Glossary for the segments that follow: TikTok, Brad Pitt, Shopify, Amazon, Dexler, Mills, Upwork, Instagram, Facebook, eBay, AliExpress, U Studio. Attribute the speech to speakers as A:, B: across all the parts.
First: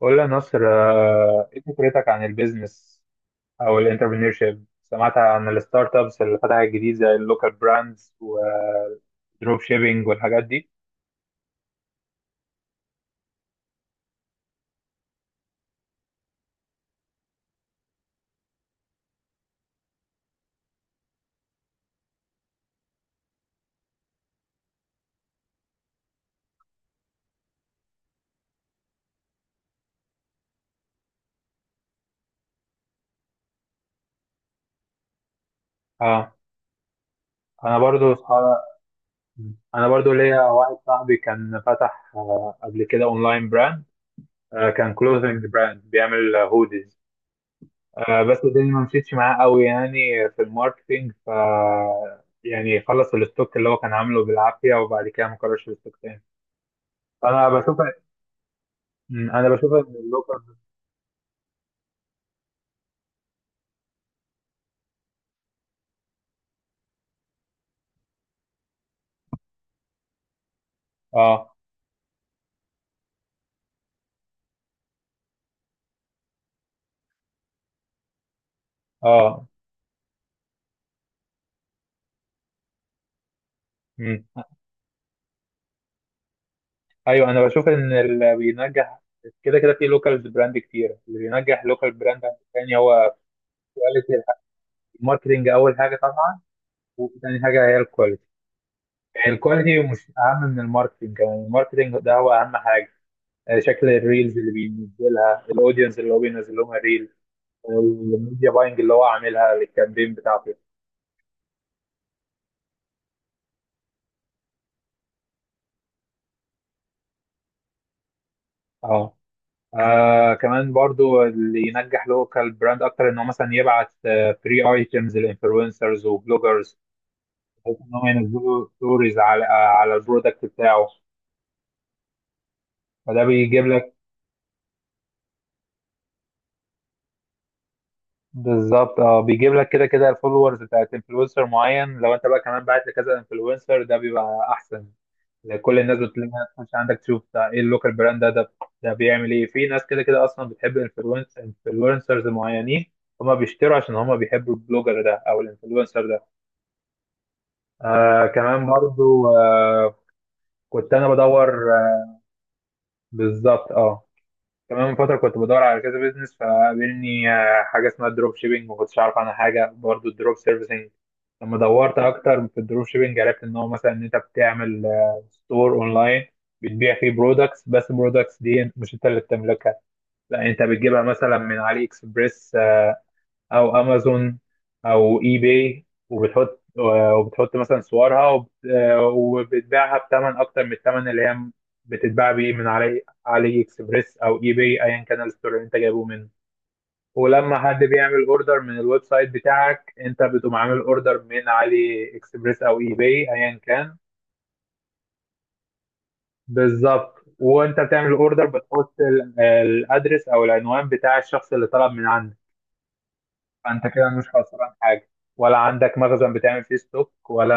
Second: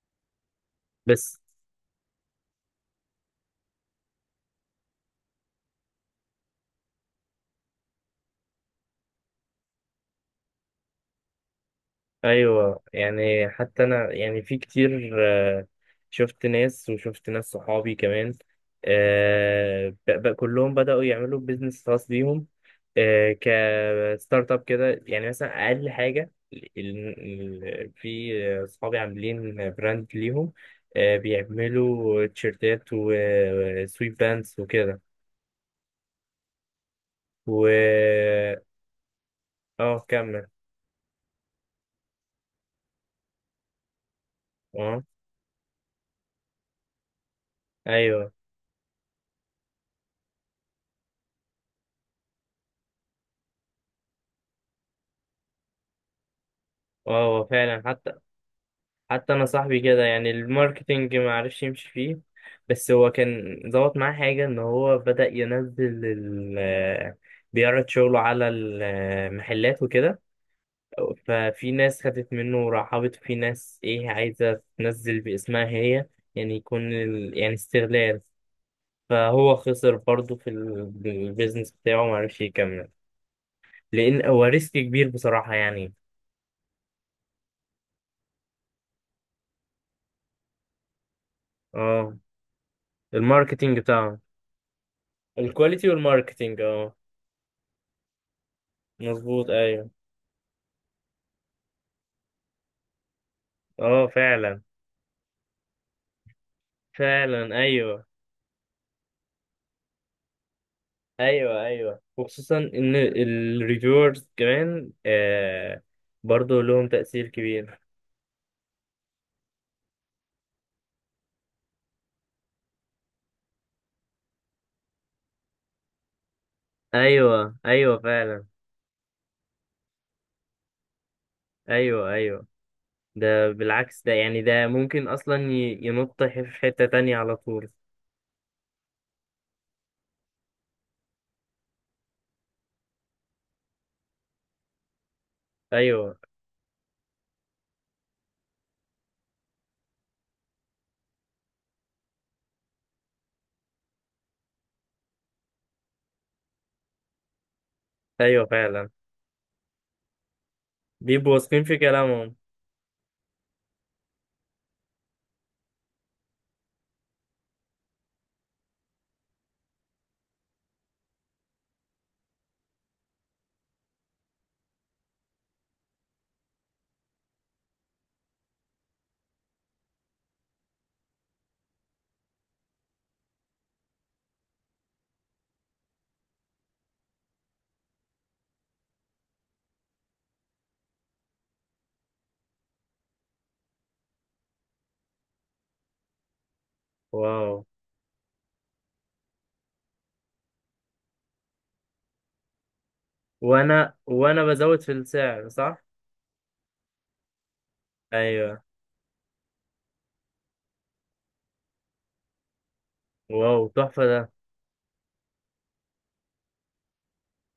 A: قول لي يا نصر
B: بس،
A: ايه فكرتك عن البيزنس او الانتربرينورشيب؟ سمعت عن الستارت ابس اللي فتحت جديد زي اللوكال براندز والدروب شيبينج والحاجات دي.
B: ايوه. يعني حتى انا يعني في كتير، شفت ناس وشفت ناس صحابي كمان، كلهم بدأوا يعملوا بيزنس خاص بيهم، آه، كستارت اب كده. يعني مثلا اقل حاجه، في صحابي عاملين براند ليهم، بيعملوا تيشيرتات وسويت باندز وكده.
A: اه،
B: و
A: انا برضو صح- انا
B: اه،
A: برضو ليا
B: كمل.
A: واحد صاحبي كان فتح قبل كده اونلاين براند. كان
B: اه،
A: كلوزنج براند بيعمل هوديز،
B: ايوه،
A: بس الدنيا ما مشيتش معاه قوي يعني في الماركتينج. يعني خلص الستوك اللي هو كان عامله بالعافية وبعد كده ما كررش الستوك تاني.
B: اه. هو
A: فأنا بشوف،
B: فعلا، حتى حتى انا
A: انا بشوف
B: صاحبي
A: ان
B: كده، يعني
A: اللوكر،
B: الماركتينج ما عرفش يمشي فيه. بس هو كان ظبط معاه حاجه ان هو بدأ ينزل بيعرض شغله على المحلات وكده.
A: اه،
B: ففي ناس خدت منه ورحبت، في ناس ايه عايزه تنزل باسمها هي، يعني يكون يعني استغلال.
A: اه،
B: فهو خسر برضه في البيزنس بتاعه، ما عرفش يكمل،
A: مم.
B: لان هو ريسك كبير بصراحه يعني.
A: ايوه، انا بشوف ان اللي بينجح كده كده في لوكال براند، كتير اللي بينجح لوكال
B: اه،
A: براند تاني هو
B: الماركتينج بتاعه.
A: كواليتي. الماركتنج اول
B: الكواليتي
A: حاجه طبعا،
B: والماركتينج، اه.
A: وتاني حاجه هي الكواليتي.
B: مظبوط،
A: الكواليتي
B: ايوه.
A: مش اهم من الماركتنج، يعني الماركتنج ده هو اهم حاجه. شكل
B: اه،
A: الريلز اللي
B: فعلا.
A: بينزلها، الاودينس اللي هو بينزل لهم الريل،
B: فعلا، ايوه.
A: والميديا باينج اللي هو عاملها للكامبين بتاعته.
B: ايوه، ايوه. وخصوصا ان الريفيورز كمان برضو لهم تأثير كبير.
A: اه. آه كمان برضو، اللي ينجح لوكال براند اكتر ان هو مثلا يبعت فري ايتمز للانفلونسرز وبلوجرز،
B: ايوه،
A: بحيث ان
B: ايوه،
A: هم
B: فعلا.
A: ينزلوا ستوريز على، آه، على البرودكت بتاعه.
B: ايوه، ايوه.
A: فده
B: ده
A: بيجيب لك،
B: بالعكس، ده يعني ده ممكن اصلا ينط في حتة تانية على طول.
A: بالظبط، اه، بيجيب لك كده كده الفولورز بتاعت انفلونسر معين. لو انت بقى كمان بعت لكذا انفلونسر، ده بيبقى احسن. يعني كل الناس
B: ايوه،
A: بتلاقيها تخش عندك تشوف ده ايه، اللوكال براند ده ده ده بيعمل ايه. في ناس كده كده اصلا بتحب انفلونسرز معينين، هما بيشتروا عشان هما بيحبوا البلوجر ده او الانفلونسر ده. آه
B: ايوه،
A: كمان
B: فعلا.
A: برضو آه كنت انا
B: بيبقوا
A: بدور،
B: واثقين في
A: آه
B: كلامهم.
A: بالظبط اه. كمان من فتره كنت بدور على كذا بيزنس، فقابلني آه حاجه اسمها دروب شيبينج، ما كنتش اعرف عنها حاجه، برضو الدروب سيرفيسنج. لما دورت اكتر في الدروب شيبينج، عرفت ان هو مثلا ان انت بتعمل آه ستور اونلاين، بتبيع فيه برودكتس، بس البرودكتس دي مش انت اللي بتملكها، لا انت بتجيبها مثلا من علي اكسبريس او امازون او اي باي، وبتحط وبتحط مثلا صورها وبتبيعها بثمن اكتر من الثمن اللي هي بتتباع بيه من علي اكسبريس او اي باي، ايا كان الستور اللي انت جايبه منه.
B: واو.
A: ولما حد بيعمل اوردر من الويب سايت بتاعك، انت بتقوم عامل اوردر من علي اكسبريس او اي باي ايا
B: وانا
A: كان.
B: وانا بزود في السعر، صح؟
A: بالظبط، وانت بتعمل اوردر
B: ايوه.
A: بتحط الادرس او العنوان بتاع الشخص اللي طلب من عندك.
B: واو،
A: فانت
B: تحفة
A: كده مش
B: ده.
A: خسران حاجه، ولا عندك مخزن بتعمل فيه ستوك، ولا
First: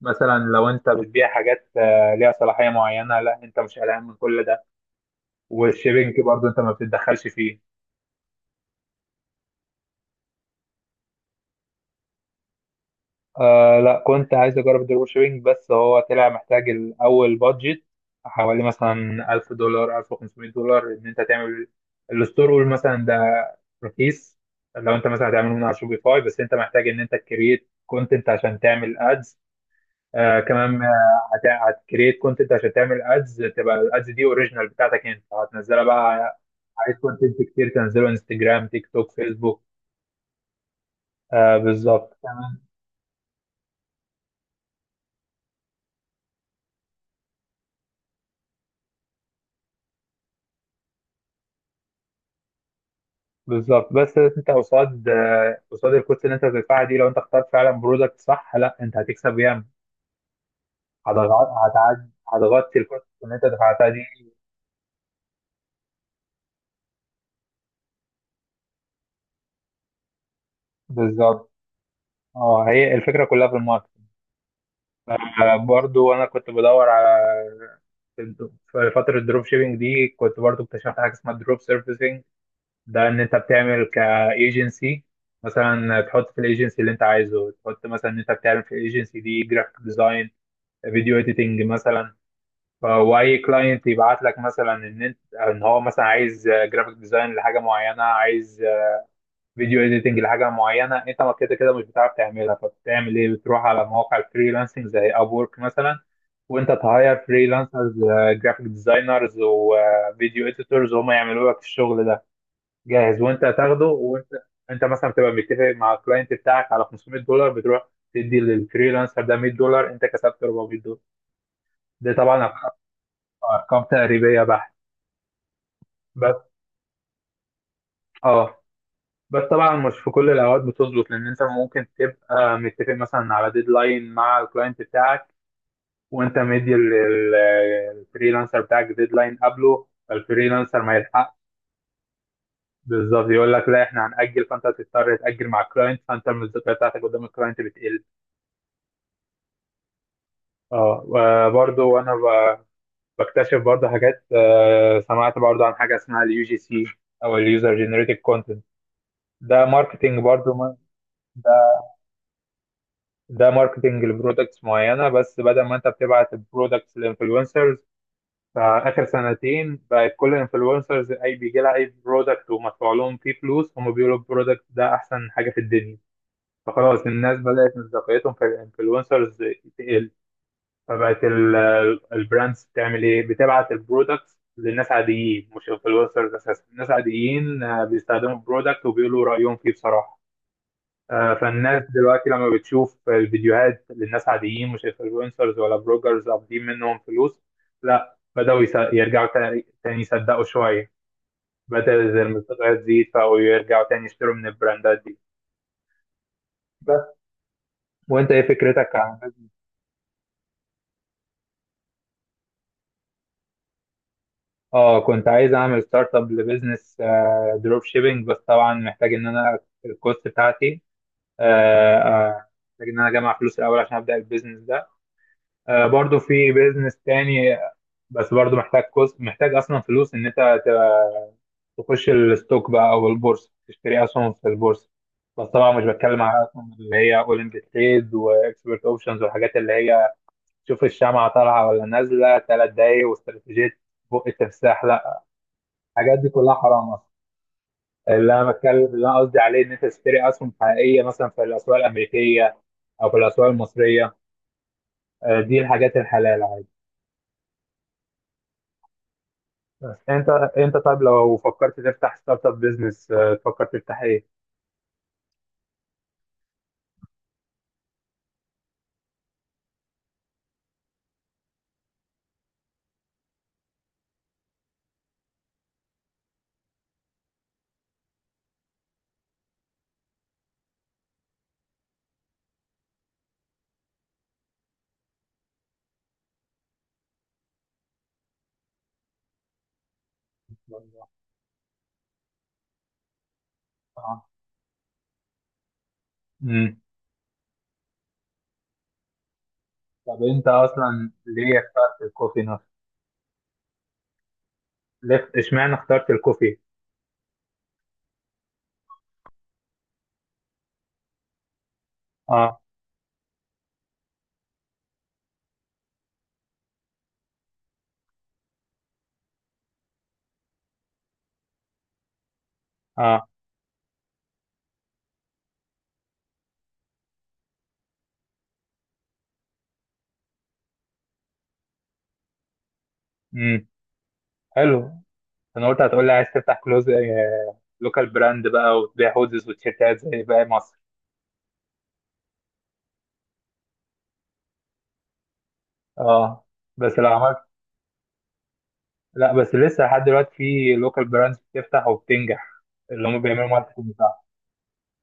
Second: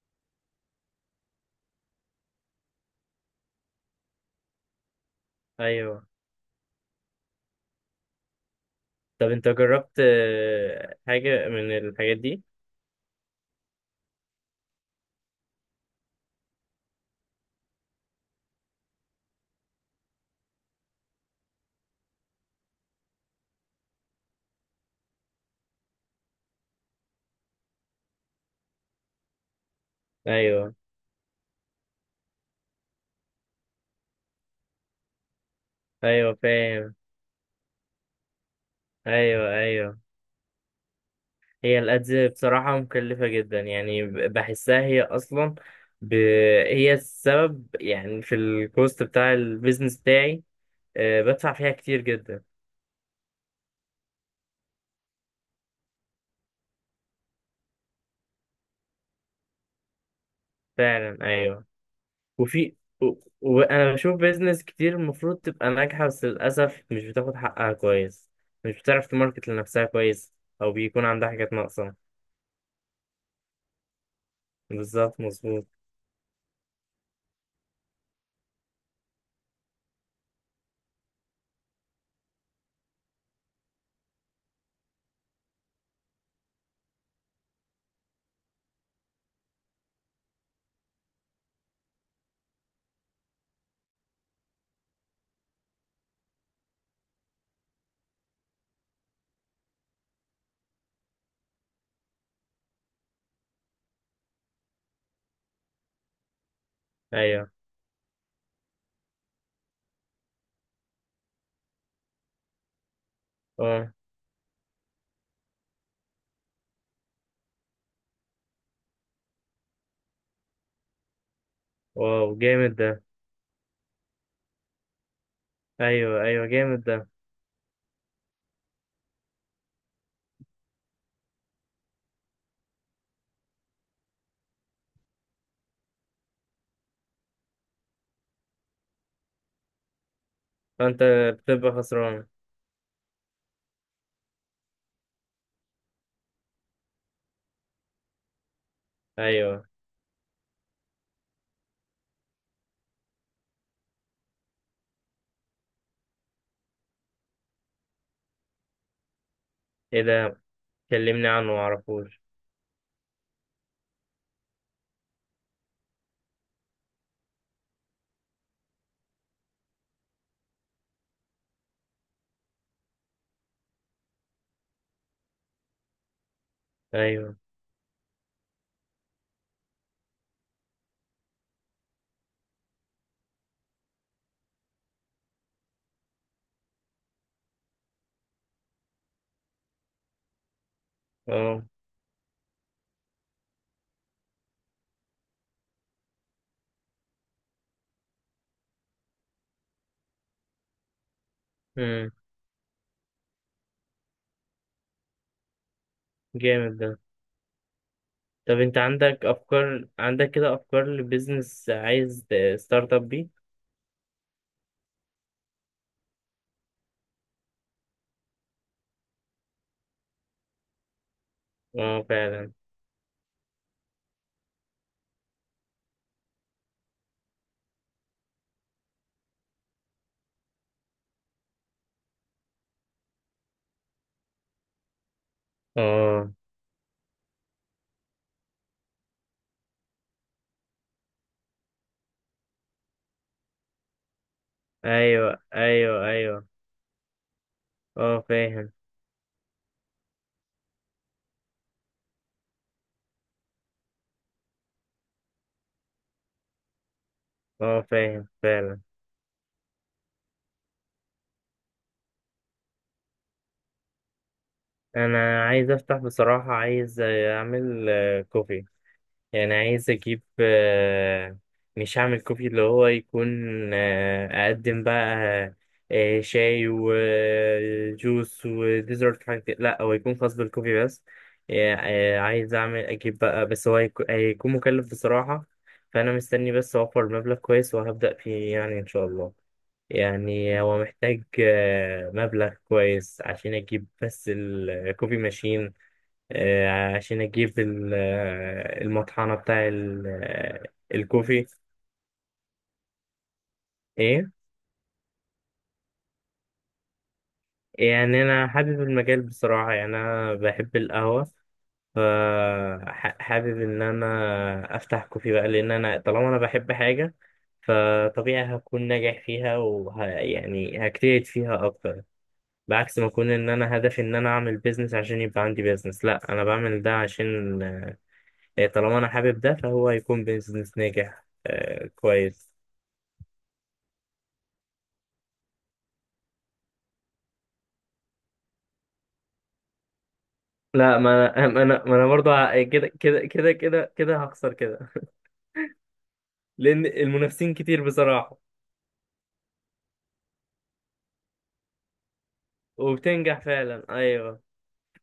A: مثلا لو انت بتبيع حاجات ليها صلاحيه معينه، لا انت مش قلقان من كل ده.
B: ايوه.
A: والشيبنج برضه انت ما بتتدخلش فيه.
B: طب انت جربت حاجة من الحاجات دي؟
A: آه لا، كنت عايز اجرب الدروب شيبنج، بس هو طلع محتاج الاول بادجت حوالي مثلا 1000$، 1500$ ان انت تعمل الستور. قول مثلا ده رخيص، لو انت مثلا هتعمله من على شوبيفاي، بس انت محتاج ان انت تكريت كونتنت عشان تعمل ادز.
B: ايوه،
A: هتكريت كونتنت عشان تعمل ادز، تبقى الادز دي اوريجينال بتاعتك انت هتنزلها
B: ايوه،
A: بقى.
B: فاهم.
A: عايز كونتنت كتير تنزله انستجرام، تيك توك،
B: ايوه،
A: فيسبوك.
B: ايوه.
A: آه
B: هي الأدز
A: بالظبط، تمام.
B: بصراحة مكلفة جدا يعني، بحسها هي أصلا، ب... هي السبب يعني في الكوست بتاع البيزنس بتاعي، بدفع فيها كتير جدا.
A: بالظبط، بس انت قصاد قصاد الكوست اللي انت بتدفعها دي، لو انت اخترت فعلا برودكت صح، لا انت هتكسب ياما،
B: فعلا، أيوه. وفي
A: هتغطي الكوست
B: و...
A: اللي انت دفعتها
B: وأنا
A: دي.
B: بشوف بيزنس كتير المفروض تبقى ناجحة، بس للأسف مش بتاخد حقها كويس، مش بتعرف تماركت لنفسها كويس، أو بيكون عندها
A: بالظبط،
B: حاجات ناقصة.
A: اه هي الفكره كلها في الماركت.
B: بالظبط، مظبوط،
A: برضو انا كنت بدور على، في فترة الدروب شيبينج دي، كنت برضو اكتشفت حاجة اسمها دروب سيرفيسنج. ده ان انت بتعمل كايجنسي، مثلا تحط في الايجنسي اللي انت عايزه، تحط مثلا ان انت بتعمل في الايجنسي دي جرافيك ديزاين، فيديو اديتنج مثلا. واي كلاينت يبعت لك مثلا ان انت، ان هو مثلا عايز جرافيك ديزاين لحاجه معينه، عايز فيديو اديتنج لحاجه معينه، انت ما كده كده مش بتعرف تعملها، فبتعمل ايه، بتروح على مواقع الفريلانسنج زي ابورك مثلا وانت تهاير
B: أيوه.
A: فريلانسرز، جرافيك ديزاينرز وفيديو اديتورز، وهم يعملوا لك الشغل ده جاهز وانت هتاخده.
B: أه.
A: وانت انت مثلا بتبقى متفق مع الكلاينت بتاعك على 500$، بتروح تدي للفريلانسر ده 100$، انت كسبت 400$. ده
B: واو،
A: طبعا
B: جامد ده.
A: ارقام تقريبيه بحت.
B: أيوه، أيوه،
A: بس
B: جامد ده.
A: اه، بس طبعا مش في كل الاوقات بتظبط، لان انت ممكن تبقى متفق مثلا على ديدلاين مع الكلاينت بتاعك، وانت مدي للفريلانسر بتاعك ديدلاين قبله، فالفريلانسر ما
B: فانت
A: يلحق.
B: بتبقى خسران.
A: بالظبط، يقول لك لا احنا هنأجل، فانت تضطر تأجل مع الكلاينت، فانت المصداقيه بتاعتك قدام الكلاينت بتقل.
B: ايوه.
A: برضو بكتشف برضو حاجات، سمعت برضو عن حاجه اسمها اليو جي سي، او اليوزر جنريتد كونتنت. ده
B: ايه
A: ماركتنج
B: ده؟
A: برضو ما-
B: كلمني عنه، معرفوش.
A: ده ماركتنج لبرودكتس معينه، بس بدل ما انت بتبعت البرودكتس للانفلونسرز، فاخر سنتين بقت كل الانفلونسرز اي بيجي لها اي برودكت ومدفوع لهم فيه فلوس، هم بيقولوا البرودكت ده احسن حاجه في الدنيا، فخلاص
B: ايوه،
A: الناس بدات مصداقيتهم في الانفلونسرز. فبقت البراندز بتعمل ايه، بتبعت البرودكتس للناس عاديين مش انفلونسرز اساسا، الناس عاديين بيستخدموا البرودكت وبيقولوا رايهم فيه بصراحه.
B: اه.
A: فالناس دلوقتي لما بتشوف الفيديوهات للناس عاديين، مش انفلونسرز ولا بلوجرز قابضين منهم فلوس، لا بدأوا يرجعوا تاني يصدقوا شويه، بدأت
B: امم
A: المستويات تزيد، فبقوا يرجعوا تاني يشتروا من البراندات دي.
B: جامد ده.
A: بس، وانت ايه
B: طب انت
A: فكرتك عن؟
B: عندك افكار، عندك كده افكار لبيزنس عايز ستارت اب بيه؟
A: اه كنت عايز اعمل ستارت اب لبزنس دروب شيبينج، بس طبعا محتاج ان انا الكوست بتاعتي،
B: اه، فعلا.
A: محتاج ان انا اجمع فلوس الاول عشان ابدا البيزنس ده. برضو في بيزنس تاني، بس برضو محتاج كوست، محتاج اصلا فلوس ان انت تبقى تخش الستوك بقى، او البورصه تشتري اسهم في البورصه. بس طبعا مش بتكلم
B: اه،
A: على اسهم اللي هي اولمبي تريد واكسبرت اوبشنز والحاجات اللي هي شوف الشمعة طالعة ولا نازلة 3 دقايق واستراتيجية بق التمساح، لا.
B: ايوه، ايوه،
A: الحاجات دي
B: ايوه.
A: كلها حرام اصلا.
B: اه، فاهم.
A: اللي انا قصدي عليه ان انت تشتري اسهم حقيقيه مثلا في الاسواق الامريكيه او في الاسواق المصريه. دي الحاجات الحلال عادي.
B: اه، فاهم فعلا.
A: بس انت، انت طيب لو فكرت تفتح ستارت اب بزنس، تفكر تفتح ايه؟
B: انا عايز افتح بصراحة، عايز اعمل كوفي. يعني عايز اجيب، مش هعمل كوفي اللي هو يكون، اقدم بقى شاي وجوس وديزرت حاجة كده. لا، هو يكون خاص بالكوفي بس. يعني عايز اعمل اجيب بقى، بس هو هيكون مكلف بصراحة. فانا مستني بس اوفر مبلغ كويس وهبدأ فيه يعني ان شاء الله. يعني هو محتاج مبلغ كويس عشان اجيب
A: آه.
B: بس الكوفي ماشين،
A: امم.
B: عشان اجيب المطحنة بتاع
A: طب انت اصلا
B: الكوفي.
A: ليه اخترت الكوفي نفسه؟
B: ايه؟
A: ليه اشمعنى اخترت الكوفي؟
B: يعني انا حابب المجال بصراحة، يعني انا بحب القهوة،
A: اه.
B: فحابب ان انا افتح كوفي بقى، لان انا طالما انا بحب حاجة فطبيعي هكون ناجح فيها، يعني هجتهد فيها اكتر. بعكس ما
A: اه.
B: اكون ان انا هدفي ان انا اعمل بيزنس عشان يبقى عندي بيزنس. لا، انا بعمل ده عشان، طالما انا حابب ده، فهو هيكون بيزنس ناجح، كويس.
A: امم، حلو. انا قلت هتقول لي عايز تفتح كلوز، لوكال براند بقى وتبيع هودز وتيشيرتات زي باقي مصر.
B: لا، ما انا برضه كده هخسر كده،
A: اه
B: لان
A: بس لو عملت،
B: المنافسين كتير بصراحه.
A: لا بس لسه لحد دلوقتي في لوكال براندز بتفتح وبتنجح، اللي هم
B: وبتنجح
A: بيعملوا
B: فعلا،
A: ماركتنج صح.
B: ايوه.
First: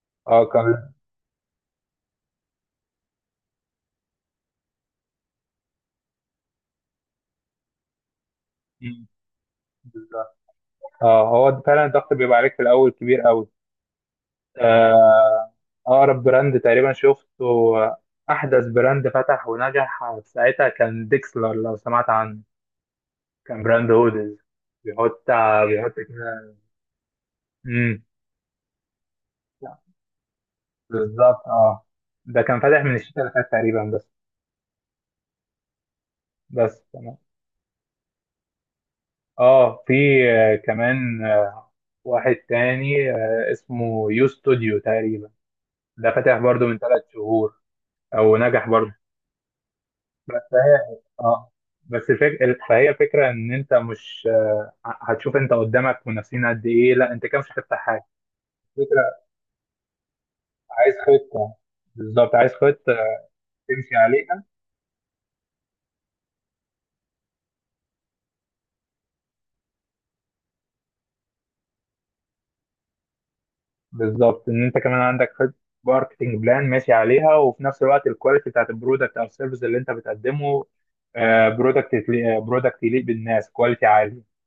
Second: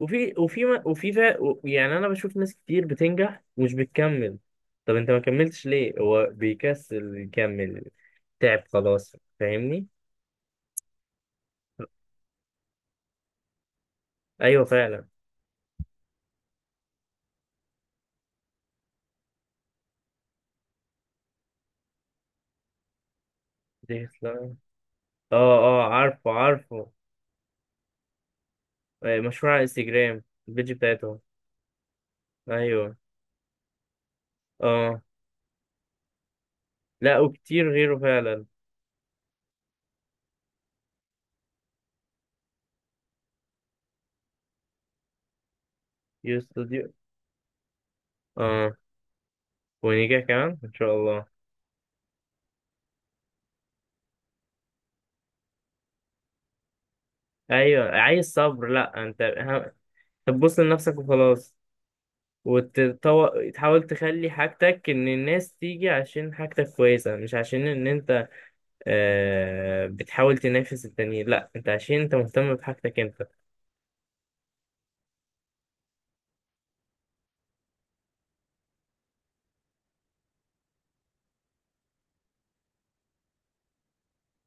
B: وفي
A: اه
B: وفي ما-
A: كان،
B: وفي فا و- يعني انا بشوف ناس كتير بتنجح ومش بتكمل. طب انت ما كملتش ليه؟ هو بيكسل يكمل، تعب
A: مم،
B: خلاص، فاهمني.
A: بالظبط. اه هو فعلا الضغط بيبقى عليك في الاول كبير قوي.
B: ايوه، فعلا.
A: آه، اقرب براند تقريبا شفته، احدث براند فتح ونجح في ساعتها، كان ديكسلر لو سمعت عنه. كان براند
B: دي
A: هودز،
B: خسارة.
A: بيحط
B: اه،
A: بيحط
B: اه، عارفه
A: كده.
B: عارفه.
A: امم،
B: مشروع على انستجرام، البيج بتاعتهم.
A: بالظبط اه. ده كان فاتح من
B: ايوه،
A: الشتاء اللي فات تقريبا بس.
B: اه.
A: بس تمام.
B: لا، وكتير غيره فعلا.
A: اه في، كمان واحد تاني اسمه يو ستوديو تقريبا. ده فاتح برضو من
B: يستوديو،
A: 3 شهور، او نجح
B: اه.
A: برضو.
B: ونيجا كمان ان شاء
A: فهي
B: الله.
A: اه بس فك... فهي فكره ان انت مش هتشوف انت قدامك منافسين قد ايه، لا انت كده مش هتفتح
B: ايوه،
A: حاجه.
B: عايز صبر.
A: فكره،
B: لا، انت هتبص
A: عايز
B: لنفسك
A: خطه.
B: وخلاص،
A: بالظبط، عايز خطه
B: وتحاول
A: تمشي
B: تخلي
A: عليها.
B: حاجتك ان الناس تيجي عشان حاجتك كويسه، مش عشان ان انت بتحاول تنافس التانيين. لا، انت عشان انت مهتم بحاجتك انت.
A: بالظبط، ان انت كمان عندك خطه، ماركتنج بلان ماشي عليها، وفي نفس الوقت الكواليتي بتاعت البرودكت او السيرفيس اللي انت بتقدمه. برودكت برودكت يليق بالناس، كواليتي عالي.